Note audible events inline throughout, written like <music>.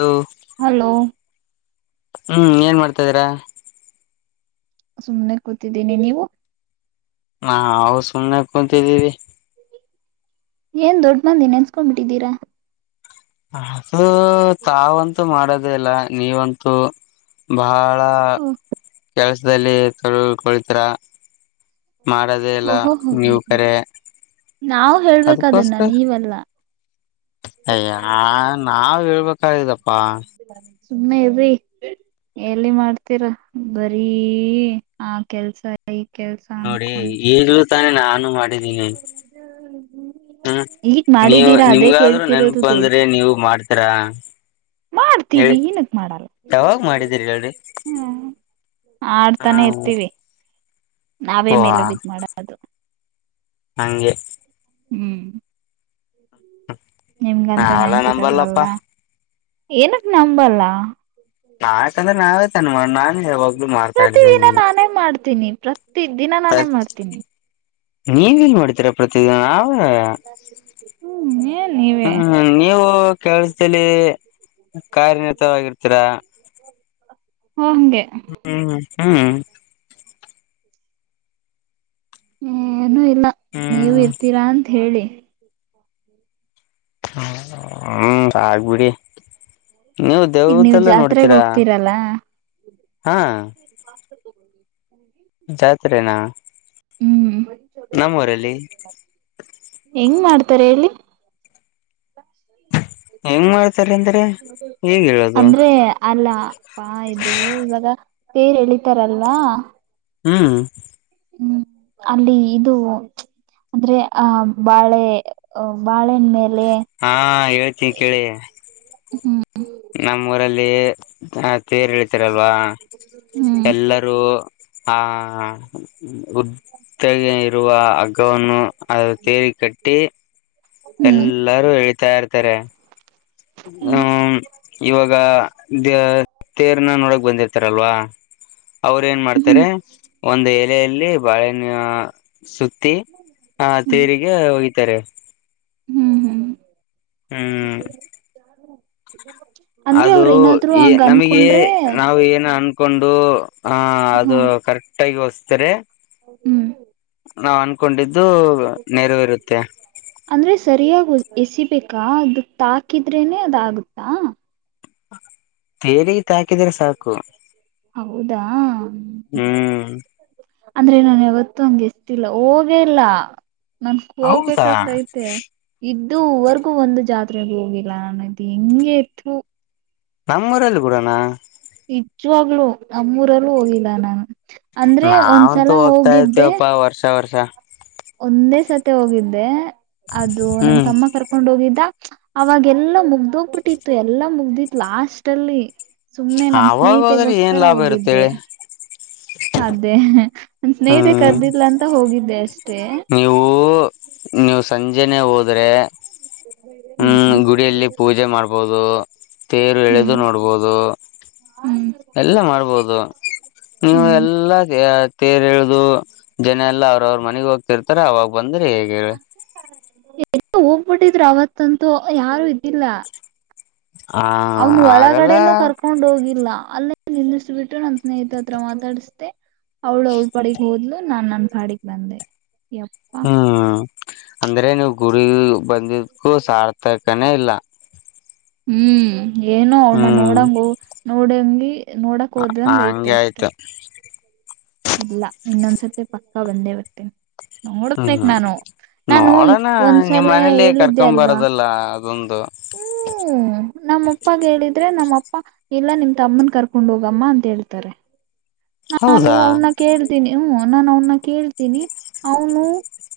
ದು ಹಲೋ ಹ್ಮ್ ಏನ್ ಮಾಡ್ತಾ ಇದೀರಾ ಸುಮನೆ ಕೂತಿದ್ದೀನಿ ನೀವು ನಾ ಹವು ಸುಮ್ನೆ ಕುಂತಿದ್ದೀರಿ ಏನ್ ದೊಡ್ ಮಂದಿ ನೆನ್ಸ್ಕೊಂಡ್ ಬಿಟ್ಟಿದ್ದೀರಾ ಅದು ತಾವಂತೂ ಮಾಡೋದೇ ಇಲ್ಲ ನೀವಂತೂ ಬಹ ಳ ಕೆಲ್ಸದಲ್ಲಿ ತಳ್ಕೊಳ್ತರ ಮಾಡೋದೇ ಎಲ್ಲ ನೀವು ಕರೆ ನಾವವು ಹೇಳ್ಬೇಕದನ್ನ ಅದಕ್ಕೋಸ್ಕರ ನೀವೆಲ್ಲಾ ಅಯ್ಯ ನಾವ್ ಹೇಳ್ಬೇಕಾಗಿದಪ್ಪಾ ಸುಮ್ಮನೆ ಇರಿ ಎಲ್ಲಿ ಮಾಡ್ತೀರಾ ಬರೀ ಆ ಕೆಲ್ಸ ಈ ಕೆಲ್ಸ ನೋಡಿ ಅನ್ಕೊಂಡು ಈಗ್ಲೂ ತಾನೆ ನಾನು ಮಾಡಿದ್ದೀನಿ ಹ್ಮ್ ಈಗ ನೀವು ಮಾಡಿದೀರಾ ಅದೇ ನಿಮಗಾದ್ ನೆನ್ಪು ಕೇಳ್ತಿರೋದು ದೊಡ್ಡ ಬಂದ್ರಿ ನೀವು ಮಾಡ್ತೀರ ಮಾಡ್ತೀವಿ ಇನಕ್ ಮಾಡಲ್ಲ ಮಾಡಿದೀರಿ ಹೇಳ್ರಿ ಹ್ಮ ಹ ಆಡ್ತಾನೆ ಇರ್ತೀವಿ ನಾವೇ ಓ ಮೇಲೆ ಬಿದ್ದ ಮಾಡದು ಹಗೆೆ ಹ್ಮ್. ನಿಮ್ಗಂತ ನಾವೆಲ್ಲ ನೆನಪಿರಲ್ಲಲ್ಲ ನಂಬಲ್ಲಪ್ಪಾ ಏನಕ್ ನಂಬಲ್ಲ ನಾಕ ಅಂದ್ರೆ ನಾವೇ ತನ್ ಮಾಡೋ ನಾನ್ ಹೇಬ ಪ್ರತಿ ದಿನ ನಾನೇ ಮಾಡ್ತೀನಿ ಪ್ರತಿ ದಿನ ನಾನೇ ಮಾಡ್ತೀನಿ ನೀನ್ ನ್ ಮಾಡ್ತೀರ ಪ್ರತಿದಿನ ನಾವ ಹ್ಮ್ ಏನ್ ನೀವೇ ಹ್ಮ್ ನೀವು ಕೆಳಸದಲ್ಲಿ ಕಾರ್ಯನತವಾಗಿರ್ತೀರಾ ಹಓ ಹಂಗೆ ಹ್ಮ್ ಹ್ಮ್ ಏಏನುೂ ಇಲ್ಲ ನೀವು ಹ್ಮ್ ಇರ್ತೀರಾ ಅಂತ ಹೇಳಿ ಹ ಹ್ಮ ಆಯ್ತು ಬಿಡಿ ನೀವು ಈಗ ನೀವ್ ದೇವ್ದಲ್ಲ ಜಾತ್ರೆಗ್ ನೋಡ್ತೀರಾ ಹೋಗ್ತೀರಲ್ಲ ಹಾ <inaudible> ಜಾತ್ರೆನಾ ಹ್ಮ್ ನಮ್ಮ ಊರಲ್ಲಿ ಹೆಂಗ್ ಮಾಡ್ತಾರೆ ಹೇಳಿ ಹೆಂಗ್ ಮಾಡ್ತಾರೆ ಅಂದ್ರೆ ಹೇಗ್ ಹೇಳೋದು ಅಂದ್ರೆ ಅಲ್ಲ ಪ್ಪಾ ಇದು ಇವಾಗ ತೇರ್ ಎಳಿತಾರಲ್ವಾ. ಹು. ಹು ಅಲ್ಲಿ ಇದು ಪ್ಚ್ ಅಂದ್ರೆ ಅ ಬಾಳೆ. ಅ ಬಾಳೆನ್ ಮೇಲೆ ಹಾ ಹೇಳ್ತೀನಿ ಹು ನಮ್ಮ ಊರಲ್ಲಿ ಜನಾ ತೇರು ಹಳಿತಾರಲ್ವಾ ಹ್ಮ್ ಎಲ್ಲರೂ. ಹಾ ಉದ್ದಗೆ ಇರುವ ಹಗ್ಗವನ್ನು ಅದು ತೇರಿಗೆ ಕಟ್ಟಿ. ಹು ಎಲ್ಲಾರು ಎಳೀತಾ ಇರ್ತಾರೆ. ಹ್ಹು ಹ್ಮ್ ಇವಾಗ ದ್ಯೆ ತೇರ್ನ ನೋಡಕ ಬಂದಿರ್ತಾರಲ್ವಾ. ಅವ್ರ ಏನ ಹ್ಮ್ ಮಾಡ್ತಾರೆ ಒಂದ ಎಲೆಯಲ್ಲಿ ಬಾಳೆನ್ನ ಸುತ್ತಿ. ಹಾ ತೇರಿಗೆ ವಗಿತಾರೆ. ಹು ಹು. ಹು ಯಾರ ನಿ ಇಲ್ಲಿ ಯಾಕ್ ಬಂದಿ. ಅದು ಇ ನಮಗೆ ನಾವು ಏನ ಅನ್. ಕೊಂಡು ಹಾ ಅದು ಕರೆಕ್ಟ್ ಆಗಿ ಹೊಸ್ತರೆ. ಹು. ನಾವ್ ಅನ್ಕೊಂಡಿದ್ದು ನೆರವೆರುತ್ತೆ. ಅಂದ್ರೆ ಸರಿಯಾಗಿ ಎಸಿಬೇಕಾ ಅದು ತಾಕಿದ್ರೇನೆ ಅದಾಗುತ್ತಾ. ತೇರಿಗ ತಾಕಿದ್ರೆ ಸಾಕು. ಹೌದಾ ಹ್ಮ್ ಅಂದ್ರೆ ನನ್ ಯಾವತ್ತು ಹಂಗೆ ಎಸ್ತೀದಿಲ್ಲಾ ಹೋಗೇಲ್ಲಾ ನನ್ ಹೌದಾ ಹೋಗ್ಬೇಕಾದ್ದೈತೆ. ಇದ್ದುವರ್ಗೂ ಒಂದು ಜಾತ್ರೆಗು ಹೋಗಿಲ್ಲ ನಾನ್ ಅದ ಹೆಂಗೆತ್ತು. ನಮ್ಮ್ಊರಲ್ಲಿ ಬಿಡೋಣ. ನಿಜ್ಜವಾಗ್ಲು ನಮ್ಮೂರಲ್ಲೂ ಹೋಗಿಲ್ಲಾ ನಾನು ಅಂದ್ರೆ ಒಂದ್ಸಲಾ ಹೋಗಿದ್ದೆ. ವರ್ಷಾ ವರ್ಷಾ ಒಂದೇ ಸತೆ ಹೋಗಿದ್ದೆ ಅದು ನಮ್ಮ ಹ್ಮ್ ತಮ್ಮ ಕರ್ಕೊಂಡ ಹೋಗಿದ್ದಾ. ಅವಾಗೆಲ್ಲಾ ಮುಗ್ದೋಗ್ಬಿಟ್ಟಿತ್ತು ಎಲ್ಲಾ ಮುಗ್ದಿತ್ತು ಲಾಸ್ಟ್ ಅಲ್ಲಿ. ಸುಮ್ನೆ ನಮ್ಮ ಅವಾಗ ಹೋದ್ರೆ ಏನ್ ಸ್ನೇಹಿತೆಗೋಸ್ಕರಾ ಲಾಭ ಇರುತ್ತೆ ಹೋಗಿದ್ದೆ. ಹೇಳಿ ಅದೇ ಸ್ನೇಹಿತೆ ಹ್ಮ್ ಕರ್ದಿಲ್ಲ ಅಂತ ಹೋಗಿದ್ದೆ ಅಷ್ಟೇ. ನೀವು ನೀವು ಸಂಜೆನೇ ಹೋದ್ರೆ. ಯಾಕ್ ಬೈದೆ. ಹು ಗುಡಿಯಲ್ಲಿ ಪೂಜೆ ಮಾಡ್ಬಹುದು ತೇರು ಎಳೆದು ನೋಡ್ಬಹುದು. ಹು. ಎಲ್ಲ ಮಾಡ್ಬೋದು ನೀವು ಹ್ಮ್ ಎಲ್ಲ ತೆ ತೇರ್ ಏಳಿದು ಜನಾ ಎಲ್ಲ ಅವ್ರ ಅವ್ರ ಮನೆಗ ಹೋಗ್ತಿರ್ತಾರೆ ಅವಾಗ ಬಂದ್ರ ಹೇಗೆ. ಹೇಳಿ ಎಲಡ್ರು ಹೋಗ್ಬಿಟ್ಟಿದ್ರು ಅವತ್ತಂತೂ ಯಾರು ಇದಿಲ್ಲಾ. ಹ ಅವನು ಆಗಲ್ಲ ಒಳಗಡೆನೂ ಕರ್ಕೊಂಡ ಹೋಗಿಲ್ಲಾ ಅಲ್ಲೇ ನಿಲ್ಲಿಸ ಬಿಟ್ಟು ನನ್. ಸ್ನೇಹಿತ ಹತ್ರ ಮಾತಾಡಿಸ್ದೆ ಅವ್ಳ ಅವಳ ಪಾಡಗ್ ಹೋದ್ಲು ನಾನ್ ನನ್ನ ಪಾಡಿಗೆ ಬಂದೆ. ಯಪ್ಪಾ ಹು ಪ್ಚ್ ಅಂದ್ರೆ ನೀವು ಗುಡಿಗ ಬಂದಕ್ಕು ಸಾರ್ಥಕಾನೇ ಇಲ್ಲಾ. ಹು ಏನೊ ಅವಳ್ನ ನೋಡಂಗ ನೋಡಂಗಿ ನೋಡಕ್ ಹೋದಂಗ ಐತೆ ಹಂಗೆ ಅಷ್ಟೇ. ಆಯ್ತು ಇಲ್ಲಾ ಇನ್ನೊಂದ್ಸತಿ ಪಕ್ಕಾ ಬಂದೇ ಬರ್ತೇನಿ. ಹಾ ನೋಡೋನಾ ನಿಮ್ಮ ಒಂದ್ಸಲ ಮನೇಲ್ಲಿ ಹೇಳಿದ್ದೆ ಅಲ್ವಾ ಕರ್ಕೊಬರದಲ್ಲಾ ಅದೊಂದು. <unintelligible> ನಮ್ಮಪ್ಪಾಗ ಹೇಳಿದ್ರೆ ನಮ್ಮ ಅಪ್ಪ ಹಿಲ್ಲ ನಿಮ್ಮ ತಮ್ಮನ್ ಕರ್ಕೊಂಡ್ ಹೋಗಮ್ಮ ಅಂತ ಹೇಳ್ತಾರೆ ನಾನು ಹೌದಾ ಅವನ್ನ ಕೇಳ್ತೀನಿ ಹ್ಮ ನಾನು ಅವನ್ನ ಕೇಳ್ತೀನಿ ಅವನು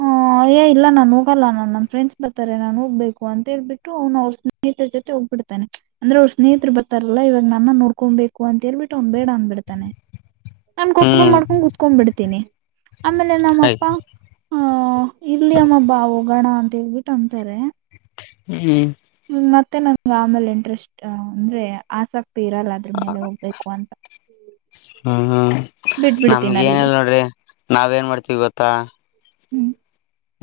ಹೂ ಯೇ ಇಲ್ಲ ನಾನ್ ಹೋಗಲ್ಲ ನಾನ್ ನನ್ ಫ್ರೆಂಡ್ಸ್ ಬರ್ತಾರೆ ನಾನ್ ಹೋಗ್ಬೇಕು ಅಂತೇಳ್ಬಿಟ್ಟು್ನು ಅವ ಅವಸ್ರ್ ಸ್ನೇಹಿತರ ಜೊತೆ ಹೋಗ್ಬಿಡ್ತಾನೆ ಅಂದ್ರೆ ಅವ್ರ ಸ್ನೇಹತ್ರರು ಬರ್ರಲ್ಲ ಇವಾಗ ನನ್ನ ನೋಡ್ಕೊಬೇಕು ಅಂತ ಹೇಳ್ಬಿಟ್ಟ ಅವ್ನು ಬೇಡ ಅಂದ ಬಿಡ್ತಾನೆ ನಾನ್ ಕೋಪ ಹ್ಮ್ ಮಾಡ್ಕೊಂಡ್ ಕುತ್ಕೊಂಡ್ ಬಿಡ್ತೀನಿ ಆಮೇಲೆ ಆಯ್ತು ನಮ್ಮಪ್ಪಾ ಅಹ ಇಲ್ಲಿ ಅಮ್ಮ ಬಾ ಒಗಣ ಅಂತ ಹೇಳ್ಬಿಟ್ಟು ಅಂತಾರೆ ಹ್ಮ ಹ್ಮ್ ಹ್ಮ ಮತ್ತೆ ನಂಗೆ ಆಮೇಲೆ ಇಂಟ್ರೆಸ್ಟ್ ಅಂದ್ರೆ ಆಸಕ್ತಿ ಇರಲ್ಲ ಅದ್ರ ಹ ಮೇಲೆ ಹೋಗ್ಬೇಕು ಅಂತ ಹ್ಮ್ ಹ್ಮ್ ನಮಗ ಬಿಟ್ಬಿಡ್ತೀನಿ ಅಲ್ಲಿಗೆ ಏನಲ್ ನೋಡ್ರಿ ನಾವ್ ಏನ್ ಮಾಡ್ತೀವಿ ಗೊತ್ತಾ ಹ್ಮ್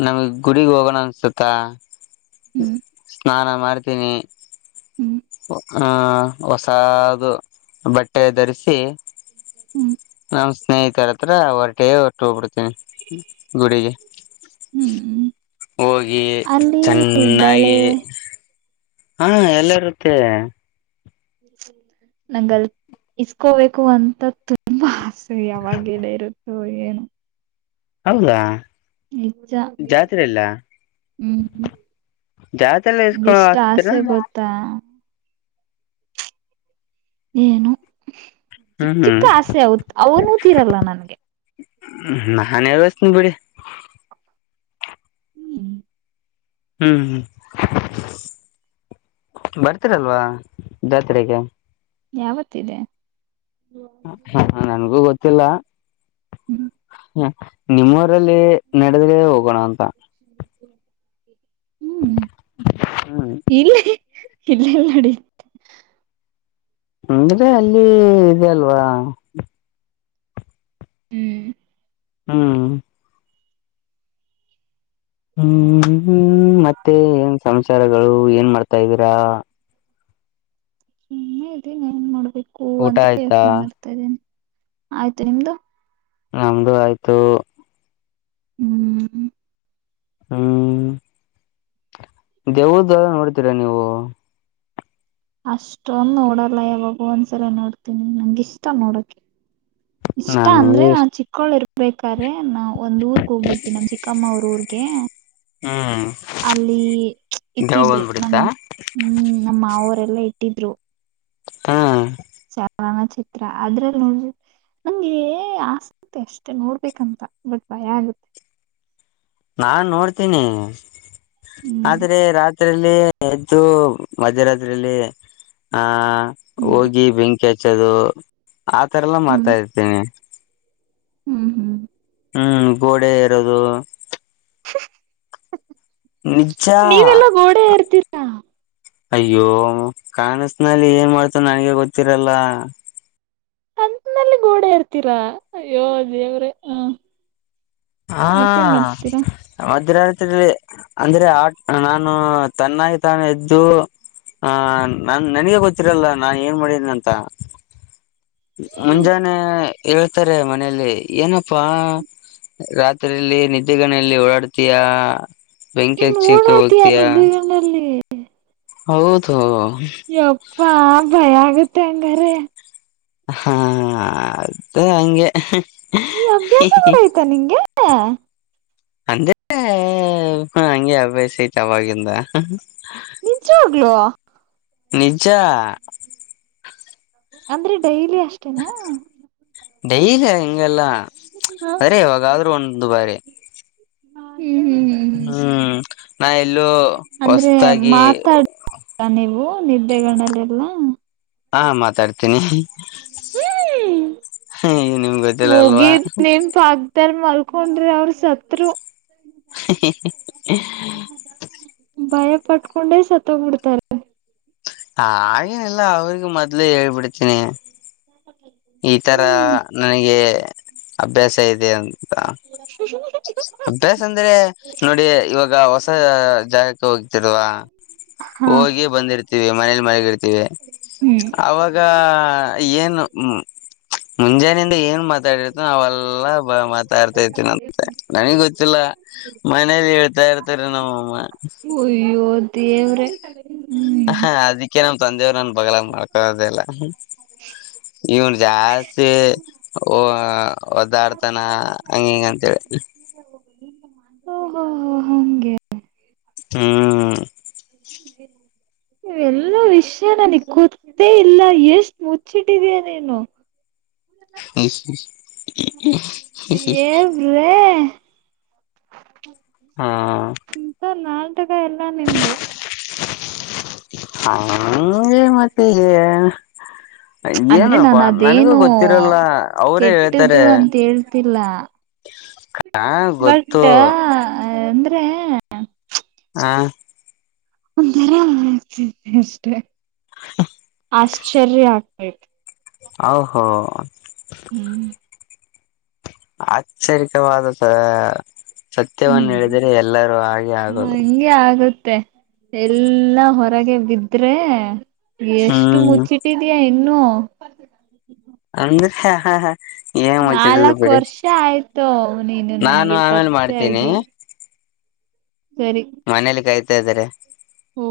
ನಮಗ್ ಗುಡಗ್ ಹೋಗೋಣ ಅನ್ಸತ್ತ ಹ್ಮ್ ಸ್ನಾನ ಮಾಡ್ತೀನಿ ಹ್ಮ್ ಹೊ ಹಾ ಹೊಸಾದ ಬಟ್ಟೆ ಧರಿಸಿ ಹ್ಮ್ ನಮ್ಮ್ ಸ್ನೇಹಿತರ ಹತ್ರ ಹೊರಟೇ ಹೋದ್ ಹಟ್ಟ ಹೋಗ್ಬಿಡ್ತೇನಿ ಗುಡಿಗೆ ಹ್ಮ್ ಹ್ಮ ಹೋಗಿ ಅಲ್ಲಿ ಬಳೆ ಚೆನ್ನಾಗಿ ಹಾ ಎಲ್ಲ ಇರುತ್ತೆ ನಂಗಲ್ ಇಸ್ಕೋಬೇಕು ಅಂತ ತುಂಬಾ ಆಸೆ ಯಾವಾಗಡ ಇರುತ್ತೋ ಏನು ಹಂಗ ನೀಚ ಹ್ಮ್ ಜಾತ್ರೆಲ್ಲ ಇಸ್ಕೊ ಎಷ್ಟ ಹತೀರಾ ಆಸೆ ಗೊತ್ತಾ ಏನು ಚಿಕ್ಕ ಹ್ಮ್ ಹ್ಮ್ ಚಿಕ್ಕ ಆಸೆ ಅವನೂ ತೀರಲ್ಲ ನನ್ಗೆ ನನ್ ಹೇಸ್ತಿನಿ ಬಿಡಿ ಹ್ಮ್ ಹ್ಮ್ ಹ್ಮ್ ಬರ್ತೀರಲ್ವಾ ಜಾತ್ರೆಗೆ ಯಾವತಿದೆ ಹ ನನ್ಗೂ ಗೊತ್ತಿಲ್ಲ ನಿಮ್ಮವರಲ್ಲಿ ನಡೆದ್ರೆ ಹೋಗೋಣ ಅಂತ ಹ್ಮ್ ಹ್ಮ್ ಇಲ್ಲಿ ಇಲ್ಲೆಲ್ಲ ನಡಿ ಅಂದ್ರೆ ಅಲ್ಲಿ ಇ ಅಲ್ವಾ ಹ್ಮ ಹಾ ಹ್ಮ್ ಹ್ಮ್ಮ ಮತ್ತೆ ಏನ್ ಸಂಚಾರಗಳು ಏನ್ ಮಾಡ್ತಾದೀರಾ ಸುಮ್ಮೆ ಇದೀನ್ ಏನ್ ಮಾಡೋಬೇಕು ಊಟ ಅಂತ ಆಯ್ತಾ ಯೋಚನೆ ಮಾಡ್ತಾ ಇದ್ದೀನಿ ಆಯ್ತು ನಿಮ್ದು ನಮ್ದು ಆಯ್ತು ಹ್ಮ್ ಹ್ಮ್ ದೇವ್ದವಾರ ನೋಡ್ತೀರಾ ನೀವು ಅಷ್ಟೊಂದು ನೋಡಲ್ಲ ಯಾವಾಗೋ ಒಂದ್ಸಲ ನೋಡ್ತೀನಿ ನಂಗ ಇಷ್ಟ ನೋಡಕ ಇಷ್ಟ ಅಂದ್ರೆ ನನ್ಗೆ ನಾ ಚಿಕ್ಕಳ್ಳೂರು ಬೇಕಾದ್ರೆ ನಾ ಒಂದ್ ಊರ್ಕ್ ಹೋಗಿದ್ವಿ ನಮ ಚಿಕ್ಕಮ್ಮ ಅವ್ರ ಊರ್ಗೆ ಹಾ ಅಲ್ಲಿ ಇಟ್ಟಿದ್ರು ನಮ್ ಹ್ಮ್ ನಮ್ಮ ಮಾವರೆಲ್ಲ ಇಟ್ಟಿದ್ರು ಹ್ಮ್ ಚಲನಚಿತ್ರ ಅದ್ರಲ್ಲಿ ನಂಗೆ ಆಸ್ತಿ ಅಷ್ಟೆ ನೋಡ್ಬೇಕಂತ ಬಟ್ ಭಯ ಆಗುತ್ತೆ ನಾನ್ ನೋಡ್ತೀನಿ ಹ್ಮ್ ಆದ್ರೆ ರಾತ್ರಿ ಇದ್ರಲ್ಲಿ ಎದ್ದು ಮಧ್ಯರಾತ್ರಿಲ್ಲಿ ಆ ಹ್ಮ್ ಹೋಗಿ ಬೆಂಕಿ ಬೆಂಕಿ ಹಚ್ಚದು ಆತರ ಎಲ್ಲ ಮಾಡ್ತಾ ಹ್ಮ್ ಇರ್ತೀನಿ ಹ್ಮ್ ಹ್ಮ್ ಹ್ಮ್ ಗೋಡೆ ಎರೋದು ನಿಜ ನೀವೆಲ್ಲ ಗೋಡೆ ಎರ್ತೀರಿ ಅಯ್ಯೋ ಕವಸನಲ್ಲಿ ಏನ್ ಮಾಡ್ತ ನನ್ಗೆ ಗೊತ್ತಿರಲ್ಲ ಕನಸುನಲ್ಲಿ ಗೋಡೆ ಎರ್ತೀರಾ ಅಯೋ ದೇವ್ರ ಹ ಹಾ ಮತ್ತೇನ್ ಮಾಡ್ತೀರಾ ಮಧ್ಯರಾತ್ಲಿ ಅಂದ್ರೆ ಆ ನಾನು ತನ್ನಾಗಿ ತಾನ ಎದ್ದು ಹ ನಾನ್ ನನಗೆ ಗೊತ್ತಿರಲ್ಲ ನಾನ್ ಏನ್ ಮಾಡಿದೀನಿ ಅಂತಾ ಮುಂಜಾನೆ ಹೇಳ್ತಾರೆ ಮನೇೆಯಲ್ಲಿ ಏನಪ್ಪಾ ರಾತ್ರಿಲ್ಲಿ ನಿದ್ದೆಗನೆಯಲ್ಲಿ ಓಡಾಡ್ತಯಾ ನಿನ್ ಓಡಾಡುತ್ತಾ ನಿದ್ದೇಗನಲ್ಲಿ ಹೌದು ಯಪ್ಪಾ ಭಯ ಆಗುತ್ತೆ ಹಂಗಾರೆ ಹಾ ಅದೇ ಹಂಗೆ ಈ ಅಭ್ಯಾಸ ಕೂಡ ಐಯ್ತಾ ನಿಂಗೆ ಅಂದ್ರೆ ಹಂಗೆ ಅಭ್ಯಾಸ ಐತೆ ಆವಾಗಿಂದ ನಿಜವಾಗ್ಲೂ ನಿಜಾ ಅಂದ್ರೆ ಡೈಲಿ ಅಷ್ಟೇನಾ ಡೈಲಿ ಹಂಗಲ್ಲಾ ಹ ಹ್ಮ್ಮ್ ಹ್ಮ್ ನಾ ಎಲ್ಲೂ ಅಂದ್ರೆ ಹೊಸತಾಗಿ ಮಾತಾಡ ನೀವು ನಿದ್ದೆಗಣ್ಣಲ್ಲಿ ಎಲ್ಲಾ ಹಾ ಮಾತಾಡ್ತೀನಿ ಹ್ಮ ನಿಮ್ಗ್ ಗೊತ್ತಿಲ್ಲ ಅಲ್ವಾ ಮುಗೀತು ನಿಮ್ದು ಪಕ್ಕದಲ್ಲಿ ಮಲ್ಕೊಂಡ್ರೆ ಅವ್ರ ಸತ್ರು <inaudible> <inaudible> ಭಯ ಪಟ್ಕೊಂಡೆ ಸತ್ತೋಗ್ಬಿಡ್ತಾರೆ ಹಾಗೇನ್ ಇಲ್ಲ ಅವ್ರರಿಗು ಮೊದ್ಲೇ ಹೇಳ್ಬಿಡ್ತೀನಿ ಹ <unintelligible> ಈ ತರ ನನಗೆ ಅಭ್ಯಾಸ ಇದೆ ಅಂತಾ <inaudible> ಅಭ್ಯಾಸ ಅಂದ್ರೆ ನೋಡಿ ಇವಾಗ ಹೊಸ ಜಾಗಕ್ಕೆ ಹೋಗಿತರಲ್ವಾ ಹಾ ಹೋಗಿ ಬಂದಿರ್ತಿವಿ ಮನೇಲಿ ಮಲಗಿರ್ತಿವಿ ಹ್ಮ್ ಅವಾಗ ಏನು ಹ್ಮ ಮುಂಜಾನೆಯಿಂದ ಏನ್ ಮಾತಾಡಿರ್ತೋ ಅವೆಲ್ಲಾ ಬ ಮಾತಾಡ್ತಾ ಇರ್ತೀನ ಅಂತ ನನಗ್ ಗೊತ್ತಿಲ್ಲ ಮನೇಲಿ ಹೇಳ್ತಾ ಇರ್ತಾರ ನಮ್ಮಮ್ಮ ಒಯ್ಯೋ ದೇಮ್ರೆ ಹ ಅದಿಕ್ಕೆ ನಮ್ಮ್ ತಂದೆಯವ್ರನ್ ಬಗಲಾಗೆ ಮಾಲ್ಕೋಳದೆಲ್ಲಾ ಇವನ್ ಜಾಸ್ತಿ ಹ ಒದ್ದಾಡ್ತಾನ ಹಂಗ ಹಿಂಗಂತೇಳಿ ಓ ಹೋ ಹೋ ಹಗೆ ಹ್ಮ್ ಹ ಇವೆಲ್ಲ ವಿಷಯ ನನಗ್ ಗೊತ್ತೇ ಇಲ್ಲ ಎಷ್ಟ್ ಮುಚ್ಚಿಟ್ಟಿದಯ ನೀನು ಹ <inaudible> ರೇ ಹಾ ಇಂತ ನ ತಟಗ ಎಲ್ಲಾ ನಿಂದು ಹೇ ಮತ್ತೆ ಹ ಅಂದ್ರೆ ಏನಪ್ಪಾ ನಾನು ನನಗೂ ಗೊತ್ತಿರಲ್ಲ ಅವರೇ ಹ ದು ಅಂತ ಹೇಳ್ತಿಲ್ಲ ಹಾ ಗೊತ್ತು ಬಟ್ ಅಂದ್ರೆ ಹಾ ಒ ಅಷ್ಟೇ ಹ ಆಶ್ಚರ್ಯ ಆಗ್ಬೇಕು ಹೋ ಹ್ಮ್ ಆಚರಿಕವಾದ ಸತ್ಯವನ್ನು ಹೇಳಿದರೆ ಎಲ್ಲರೂ ಹಾಗೆ ಆಗೋದು ಹಗೆ ಆಗುತ್ತೆ ಎಲ್ಲ ಹೊರಗೆ ಬಿದ್ರೆ ಎಷ್ಟು ಹ್ಮ್ ಮುಚ್ಚಿಟ್ಟ ಬಿಟ್ಟಿದಯಾ ಇನ್ನೂ ಅ ಹ ಹಾ ಹಾ ನಾಲ್ಕ್ ವರ್ಷ ಆಯ್ತು ನೀನು ನಾನು ನನಗೆ ಆಮೇಲೆ ಪರಿಚ ಮಾಡ್ತೀನಿ ಆಾಗಿ ಸರಿ ಮನೇಲಿ ಕಾಯ್ತಾ ಇದ್ದಾರೆ ಹ